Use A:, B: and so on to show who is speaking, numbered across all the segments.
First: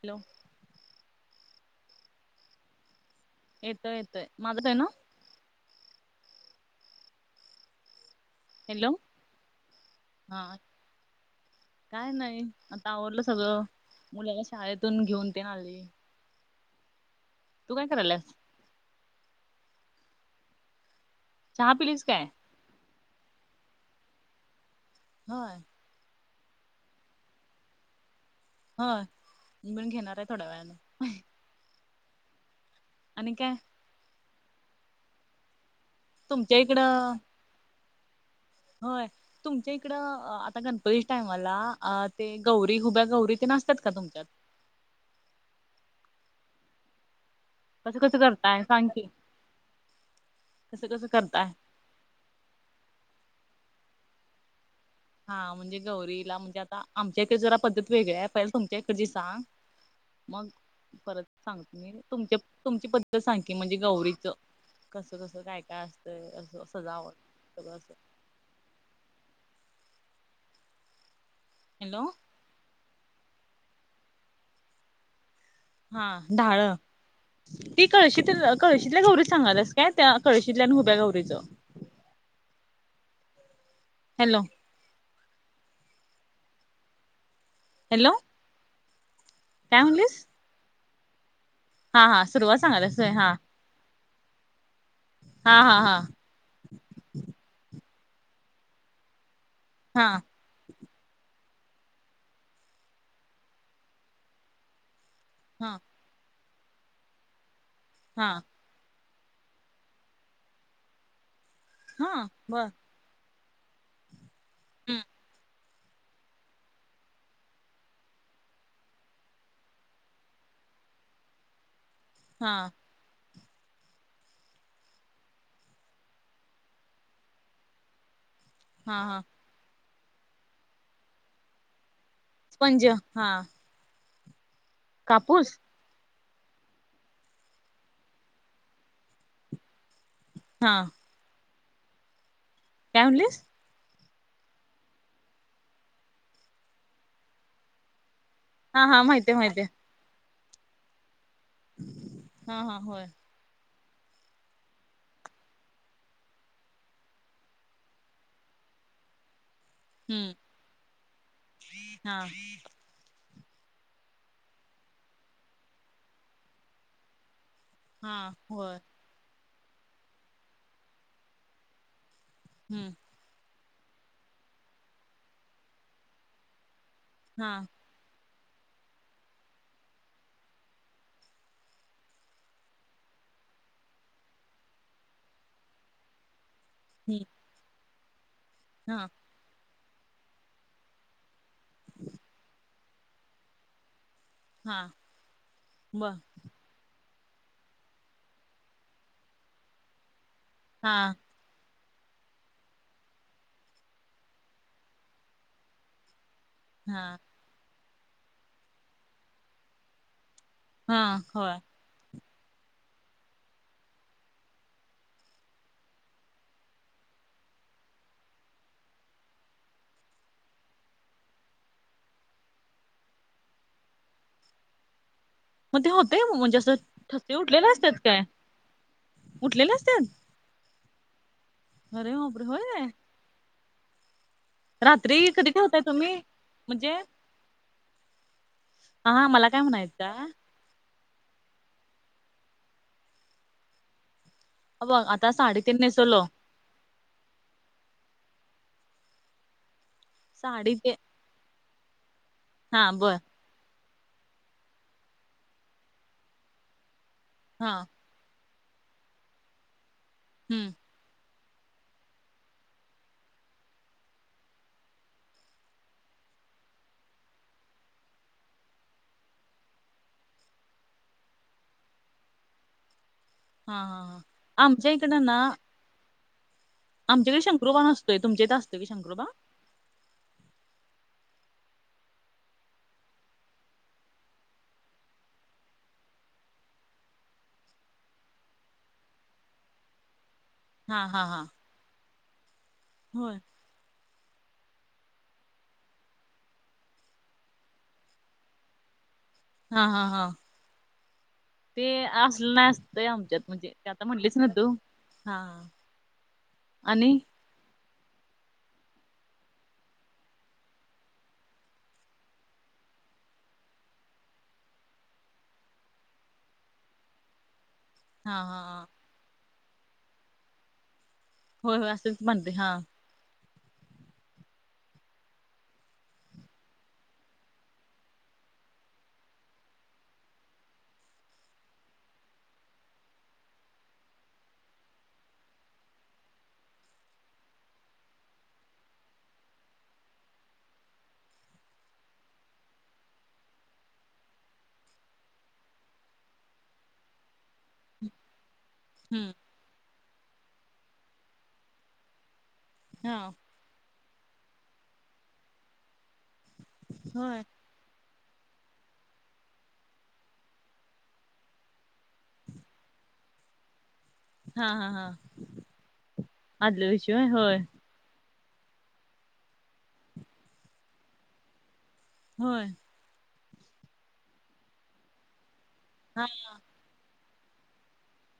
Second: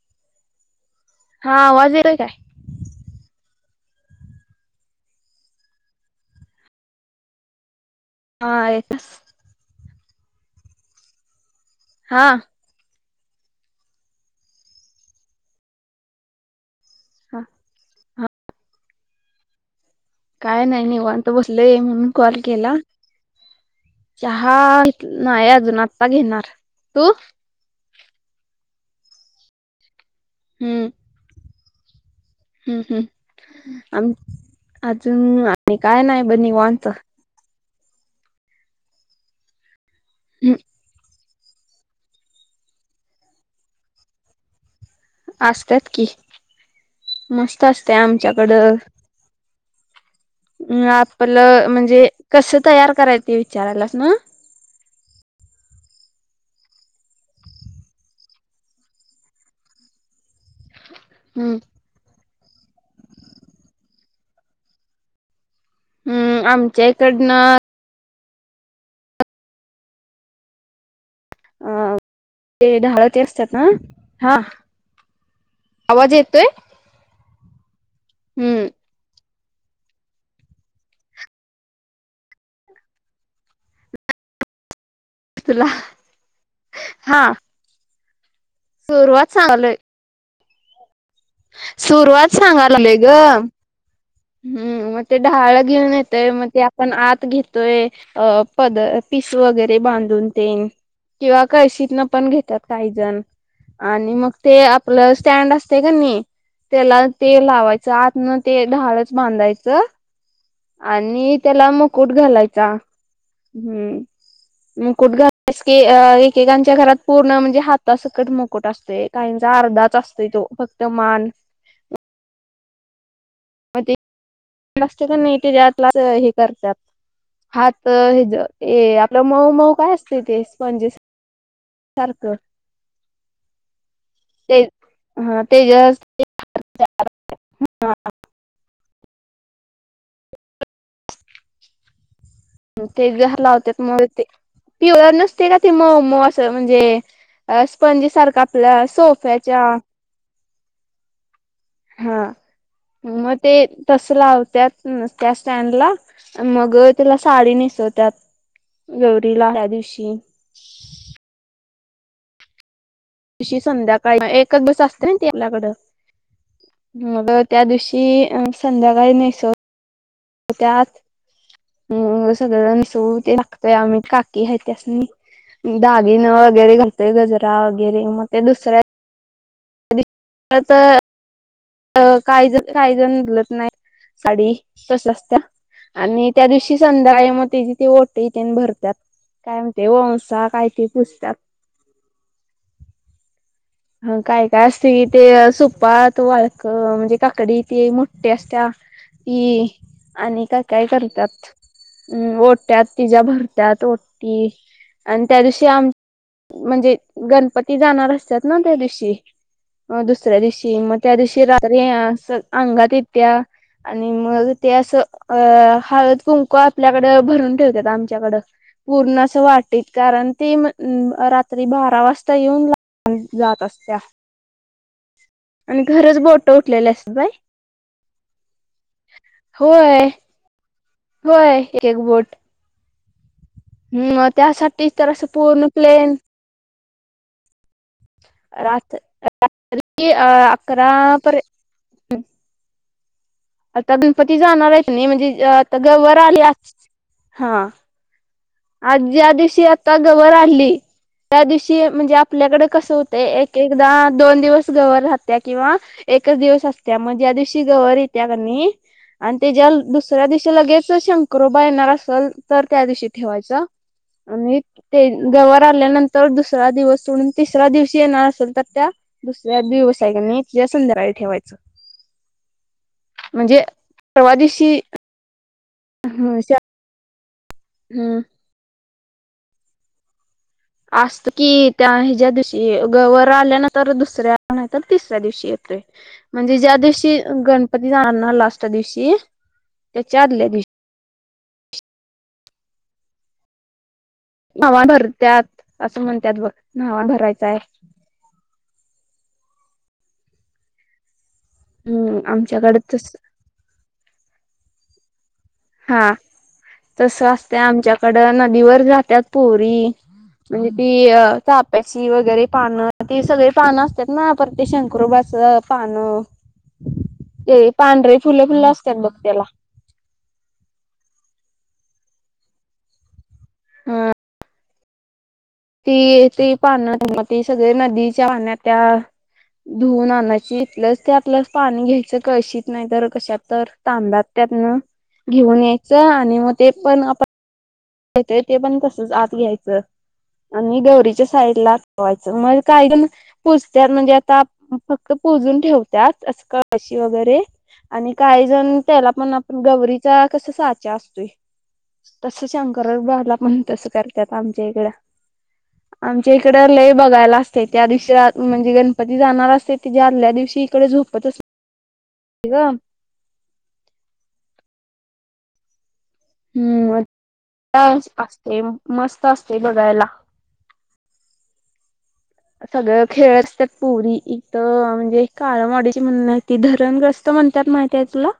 A: Hello
B: हा आवाज येतय काय?
A: येतोय येतोय माझा येते ना.
B: हा
A: हॅलो
B: येत
A: हा काय
B: हा
A: नाही. आवरलं सगळं मुलाला शाळेतून घेऊन तेन आले,
B: हा.
A: तू काय करायलास?
B: काय नाही निव्हात
A: चहा
B: बसलय
A: पिलीस
B: म्हणून
A: काय
B: कॉल केला, चहा, नाही
A: होय
B: अजून आत्ता घेणार, तू?
A: हो मी पण घेणार आहे थोड्या वेळाने,
B: हम्म हम्म हम्म.
A: आणि काय?
B: काय नाही बग
A: तुमच्या
B: निवांत.
A: इकडं होय तुमच्या इकडं आता गण [unintelligible]
B: असतात की मस्त असते
A: कसं कसं करताय
B: आमच्याकडं
A: सांग की कसं कसं करताय
B: आपलं म्हणजे कस तयार करायच विचारायला ना
A: हा म्हणजे गौरीला म्हणजे आता आमच्या इकडे जरा पद्धत वेगळ आहे पहि तुमच्या इकडेची सांग मग. परत
B: हम्म
A: सांग तु तुमच्या तुमची बद्दल सांग की म्हणजे गौरीच कसं कसं काय काय असतं
B: हम्म
A: असं असं
B: आमच्या
A: जाव
B: इकडनं
A: सगळं असं हॅलो!
B: ते धाळ ते असतात ना हा
A: हा
B: आवाज येतोय?
A: धाळ ती कळशीत
B: हम्म
A: कळशीतल्या गर सांगलस काय त्या कळशीतल्या हुब्या गौरीच हॅलो!
B: ला हा.
A: हॅलो!
B: सुरुवात सागळं
A: काय म्हटलीस?
B: सुरुवात सांगालागलोय
A: सांगायलास
B: ग.
A: होय हा
B: हम्म मग ते ढहाळ
A: हा हा
B: घेऊन येतय मग ते. पण आत घेतोय अ पद पिस वगैरे
A: हा
B: बांधून देन किंवा कळशी न पण घेतात काही जण आणि मग ते स्टँड
A: हा हा
B: असते का नाही. त्याला ते लावायचं आतन
A: हा
B: ते ढाळच बांधायचं आणि. त्याला मुकुट
A: हा बर
B: घालायचा हम्म. मुकुट घ एकेकांच्या घरात पूर्ण म्हणजे हातासकट मुकुट असते. काहींचा अर्धाच असतय तो फक्त मान.
A: हा.
B: मग ते मस्त नाही ते त्यात हे करतात हात हे ज. ए
A: हा हा
B: आपलं मऊ मऊ काय असतं ते स्पंजेस सारखं.
A: स्पंज हा.
B: ते हा
A: कापूस
B: तेजस.
A: हा. काय म्हणलीस
B: [inaudible] ती व नसत्या काय मऊ मऊ असं म्हणजे अ स्पंज सारखं
A: हा
B: आपल्या
A: हा माहितीय माहितीय
B: सोफ्याच्या हा
A: हा होय
B: मग ते तस लावत्या त्या स्टँडला मग तिला साडी नेसवत. गौरीला या दिवशी.
A: हम्म हा.
B: दिवशी संध्याकाळी एकच बस असते ना तल्याकड मग त्या दिवशी.
A: हा
B: ती अ
A: होय
B: संध्याकाळी नेसो त्यात अ
A: हं,
B: सगळ्या [unintelligible] आम्ही काकी आहेत त्यास्नी दागिनं वगैरे घालतोय गजरा
A: हां,
B: गैरे मग दुसऱ्या [unintelligible] अ काय जन काही जन बलत नाही साडी तसंच त्या आणि त्या दिवशी
A: हं,
B: संध्याकाळी मग तेची ती ओटी तेन भरत्यात
A: हां,
B: काय म्हणते वंसा काय ते पुसत्यात.
A: [unintelligible]
B: ह काय काय
A: हां,
B: असतय ते
A: बरं,
B: सुपात क म्हणजे काकडी ती मोठी असत्या ती आणि काय? काय
A: हां,
B: करतात. हम ओट्यात तिज्या भरत्यात ओटी आणि त्या दिवशी आम म्हणजे
A: हां,
B: गणपती जाणार असत्यात ना त्या दिवशी अ दुसऱ्या दिवशी. मग त्या
A: हां,
B: दिवशी
A: होय.
B: रात्री अंगात येत्या आणि मग ते अस, अ हळद कुंकू आपल्याकडे भरून ठेवतेात आमच्याकड. पूर्ण अस वाटीत. कारण ते रात्री बारा वाजता येऊन जात असत्या. आणि
A: मग ते
B: खरंच
A: होतेय मग
B: बोट
A: म्हणजे, अस
B: उठलेले असतात बाई
A: ठस उठलेले असतात काय? उठलेले असत्यात.
B: होय होय
A: अरे बापरे! होय.
B: ह त्यासाठी तर अस
A: रात्री कधी
B: पूर्ण
A: ठेवताय तुम्ही?
B: प्लेन
A: म्हणजे
B: रात
A: हां, मला काय
B: रात्री
A: म्हणायचं
B: अ अकरा पर आता गणपती जाणार आहेत
A: हे
B: कि
A: बघ
B: नाही म्हणजे
A: साडी
B: आता
A: तेन
B: गवर
A: नेसवलो
B: आले हा आज ज्या दिवशी आता गवर
A: साडी
B: आणली
A: ते
B: त्या दिवशी म्हणजे आपल्याकडे कस
A: हां, बर
B: होतय एक एकदा दोन दिवस गवर राहत्या. किंवा एकच दिवस असत्या. मग ज्या दिवशी
A: हां,
B: गवर येत्या की नाही, आणि त्याच्या दुसऱ्या दिवशी
A: हं,
B: लगेच शंकरोबा येणार असल तर त्या दिवशी ठेवायचा. आणि ते गवर आल्यानंतर दुसरा दिवस सोडून तिसरा दिवशी येणार असेल तर त्या दुसऱ्या दिवस आहे की नाही संध्याकाळी ठेवायच. म्हणजे
A: हां, हां, हां.
B: परवा दीशी
A: [unintelligible]
B: ह
A: आमच्याकडे शंकरोबा नसतोय. तुमच्या इथे असतोय का शंकरोबा.
B: असत की, त्या हेच्या दिवशी गवर आल्या नंतर दुसऱ्या नाही तर तिसऱ्या दिवशी येतोय‌. म्हणजे ज्या दिवशी गणपती जाणार ना लास्ट दिवशी त्याच्या आदल्या दिवशी.
A: हा हा हा होय
B: नावा भरत्यात अस म्हणतात बघ. नावा भरायचाय.
A: हा हा हा ते
B: हम्म
A: असल नाही
B: आमच्याकडे
A: असतय
B: तस
A: आमच्यात. म्हणजे ते आता म्हणलीच ना तू हा
B: हा तस असत आमच्याकड. नदीवर जातात पोरी. म्हणजे ती चाप्याची वगैरे पान ती सगळे पान असतात ना परत ते शंकरुबाच पान हे पांढरे
A: हा
B: फुल
A: हा
B: फुल
A: हा.
B: असतात बघ त्याला.
A: होय होय असे तर म्हणते हा
B: हम ती तेी पान ती सगळे नदीच्या पाहण्यात त्या धुवन आणायची इथलंच ते आपल्या पाणी घ्यायचं कळशीित नाही तर कशातत तर तांब्यात त्यातन घेऊन यायचं आणि मग ते पण आप होेतय ते पण कसंच आत घ्यायचं आणि गौरीच्या साईड ला ठेवायचं मग कायण पुूजत्यात म्हणजे आता फक्त पोजून ठेवतात अस कळशी वगैरे आणि काहीजण त्याला पण
A: हम्म
B: आपण गौरीचा कस साचा असतोय त त शंकर
A: हा
B: बाला पण तसं करतात आमच्या इकडं आमच्या इकड लय बघायला
A: होय.
B: असते त्या दिवशी म्हणजे गणपती जाणार असते त जे आदल्या दिवशी इकडे झोपत असते ठी का
A: हा हा हा आदल्या विषय होय
B: त्या अस ते मस्त असते बघायला
A: होय
B: सगळं खेळ असतात पुरी इथ म्हणजे काळमाडीची
A: हा
B: म्हणणं ती धरणग्रस्त म्हणतात माहिती आहे तुला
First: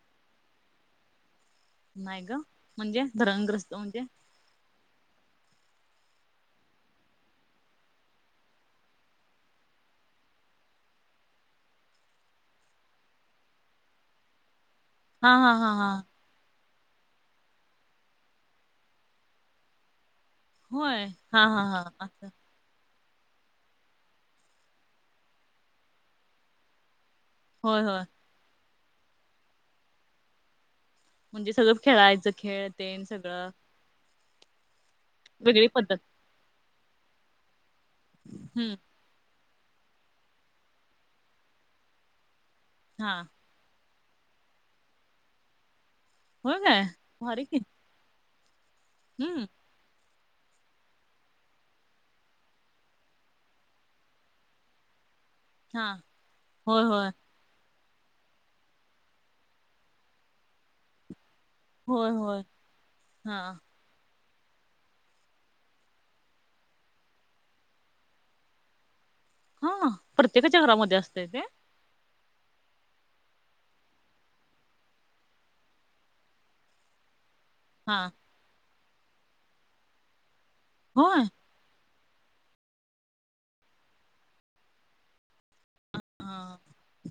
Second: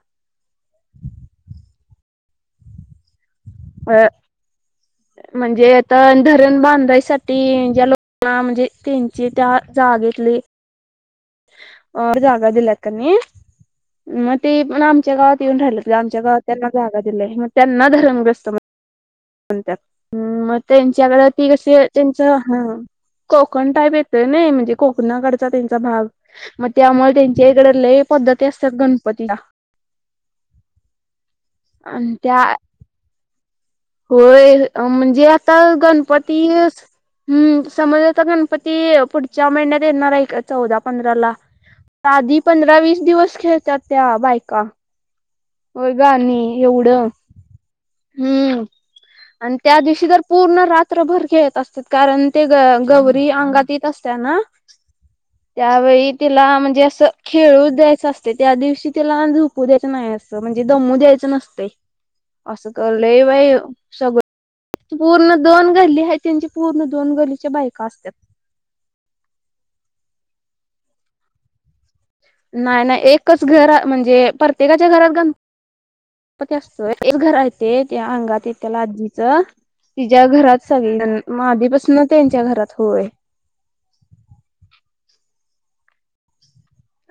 A: नाही ग म्हणजे धरणग्रस्त म्हणजे
B: अ म्हणजे आता धरण बांधायसाठी ज्या लोकांना म्हणजे त्यांची त्या जाग घेतली अ जागा दिल्यात त्यांनी मग ते आमच्या
A: हा
B: गावात
A: हा
B: येऊन
A: हा हा
B: राहिलं आमच्या गावात त्यांना जागा दिली मग त्यांना धर्मग्रस्त कोणत् मग
A: होय
B: त्यांच्याकड
A: हा
B: ती
A: हा
B: कस
A: हा
B: त्यांच
A: असं.
B: हा कोकण टाईप येत नाही म्हणजे कोकणाकडचा त्यांचा भाग मग त्यामुळे त्यां इकडे
A: होय
B: ल
A: होय
B: पद्धती असतात गणपतीला
A: म्हणजे सगळं
B: आणि
A: खेळायचं
B: त्या
A: खेळते सगळं
B: होय म्हणजे आता
A: वेगळी पद्धत
B: गणपती हम् समज चा गणपती
A: हम्म
B: पुढच्या महिन्यात येणार आहे चौदा पंधरा ला आधी पंधरा वीस
A: हा
B: दिवस खेळतात त्या बायका व ग
A: होय काय
B: एवढं
A: भारी की
B: हम्म
A: हम्म
B: आणि त्या दिवशी तर पूर्ण रात्रभर खेेत असतात कारण ते ग गौरी अंगात येत असत ना
A: हा
B: त्यावेळी तिला म्हणजे
A: होय
B: असं
A: होय
B: खेळू द्यायच असते त्या दिवशी त्याला झोपू द्यायचं नाही असं म्हणजे दमू द्यायचं नसते
A: होय होय
B: अससं करले
A: हा
B: भई सगळ पूर्ण दोन गल्ली आहे त्यांची पूर्ण दोन गलीच्या बायका असतात
A: हा प्रत्येकाच्या घरामध्ये असते ते
B: नाही नाही एकच घर म्हणजे प्रत्येकाच्या घरात ग असतोय एक घर येत
A: हा
B: त्या अंगात य त्या आजीचं तिच्या [unintelligible] घरात सगळी
A: होय
B: आधीपासून त्यांच्या घरात होय
A: हां हा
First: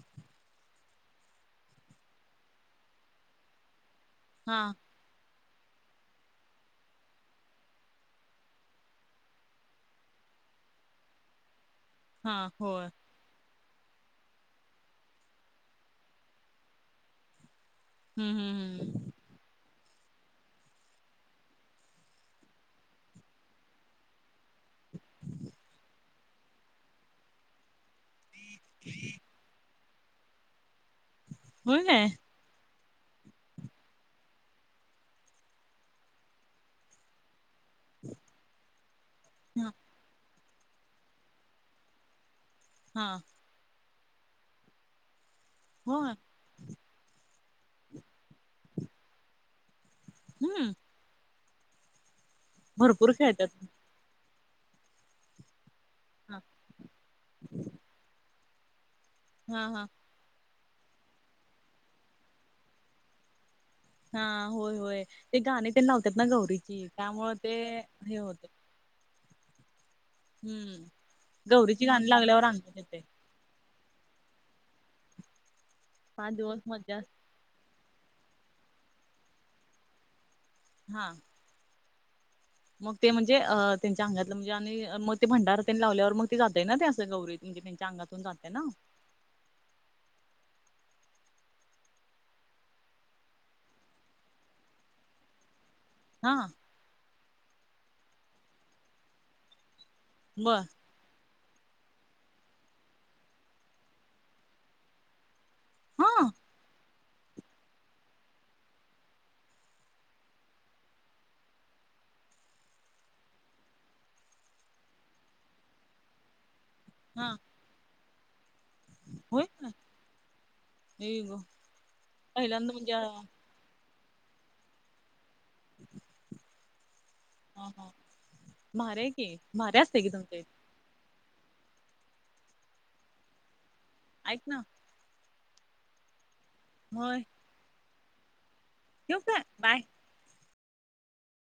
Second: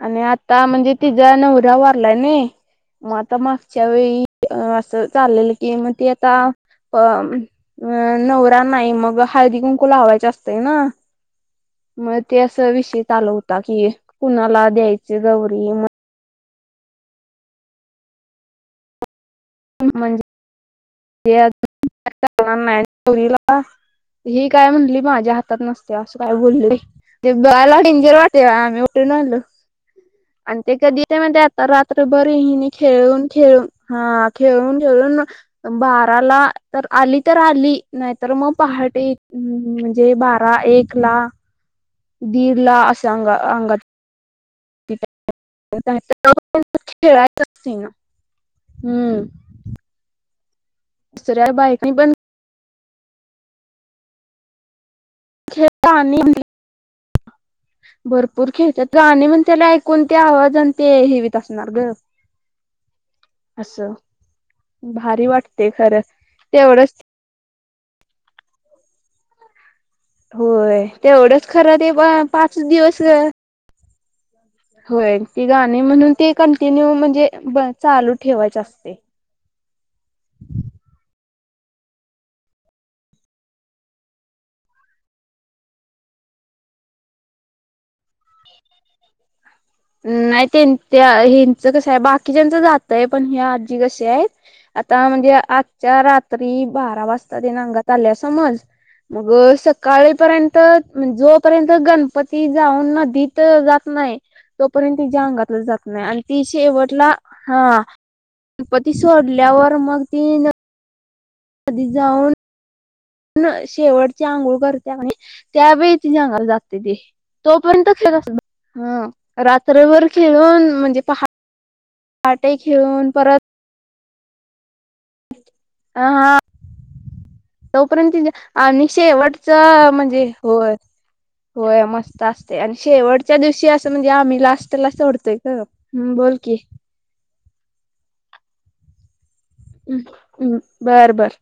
B: आणि आता म्हणजे तिचा नवऱ्या वारलाय न मग आता मागच्या वेळी
A: हा
B: असं चाललेलं की मग ते आता अ अ नवरा नाही मग हळदी कुंकू लावायचे असतंय ना मग ते
A: हा
B: असं
A: होय
B: विषय चालू होता की कुणाला द्यायच गौरी म
A: हम्म हम हम्म
B: म्हणजे ते अजोरीला ही काय म्हटली माझ्या हातात नसत्या काय बोलल ते बलािंजेर वाटे आम्ही उठून आलो, आणि ते कधी म्हण आता
A: होय काय
B: रात्रभर णी खेळून खेळून हा खेळून, खेळून बाराला तर आली तर आली नाहीतर मग पहाटे
A: हा
B: म्हणजे बारा एक ला दीड ला अस
A: हा
B: अ अंगात
A: होय
B: खेळायच अस ना हम्म [inaudible]
A: हम्म
B: तुसऱ्या बायक पण
A: भरपूर खेळतात
B: खेळ आणि
A: हां
B: भरपूर खेळतात आणि मण त्याला
A: हा
B: ऐकून ते आवाज आणि ते हेवीत असणार ग असं
A: हा होय होय
B: भारी
A: ते
B: वाटते
A: गाणी त्यां
B: खरं
A: लावतात ना गौरीची
B: तेवढंच
A: त्यामुल ते हे होते
B: होय
A: हम्म
B: तेवढंच खरं
A: गौरीची
B: ते प
A: गाणी लागल्यावर
B: पाच
A: अंगात येते
B: दिवस होय ती गाणी म्हणून ते
A: पाच दिवस
B: कंटिन्यू
A: मज्जा असते.
B: म्हणजे चालू ठेवायच असते
A: हा मग ते म्हणजे त्यांच्या अंगातलं म्हणजे आणि मग ते भंडारा त्यांनी लावल्यावर मग ते जातय ना ते असं गौरी म्हणजे त्यांच्या अंगातून जाते ना
B: नाही त्यां हच कस आहे बाकीच्याच जातय पण हे आजी कसे आहेत आता म्हणजे आ च्या
A: हा
B: रात्री बारा वाजता तेंगात आल्या समज मग काळेपर्यंत
A: बर
B: जोपर्यंत गणपती जाऊन नदीत जात नाही तोपर्यंत तिच्या अंगातला जात नाही
A: हा
B: आणि ती ती शेवटला हं सोडल्यावर मग ती कधी जाऊन शेवटचे आंघोळ करते आणि त्यावेळी तिज्या अंगाला जात ते
A: हा
B: तो तो पर्यंत खेळत
A: होय काय
B: रात्रभर खेळून म्हणजे पहाट ठे
A: पहिल्यांदा म्हणजे
B: घेळून
A: हा
B: परत हं हा
A: हा
B: तोपर्यंत
A: भारी आहे की भारी
B: शेवटचं
A: असते की
B: म्हणजे
A: तुमच्या इथ
B: हो होय मस्त असते आणि शेवटच्या दिवशी असं म्हणजे
A: ऐक
B: आम्ही
A: ना
B: लास्टला सोडतोय का हम्म बोल की?
A: मय ठेव का बाय
B: हम्म बरं बर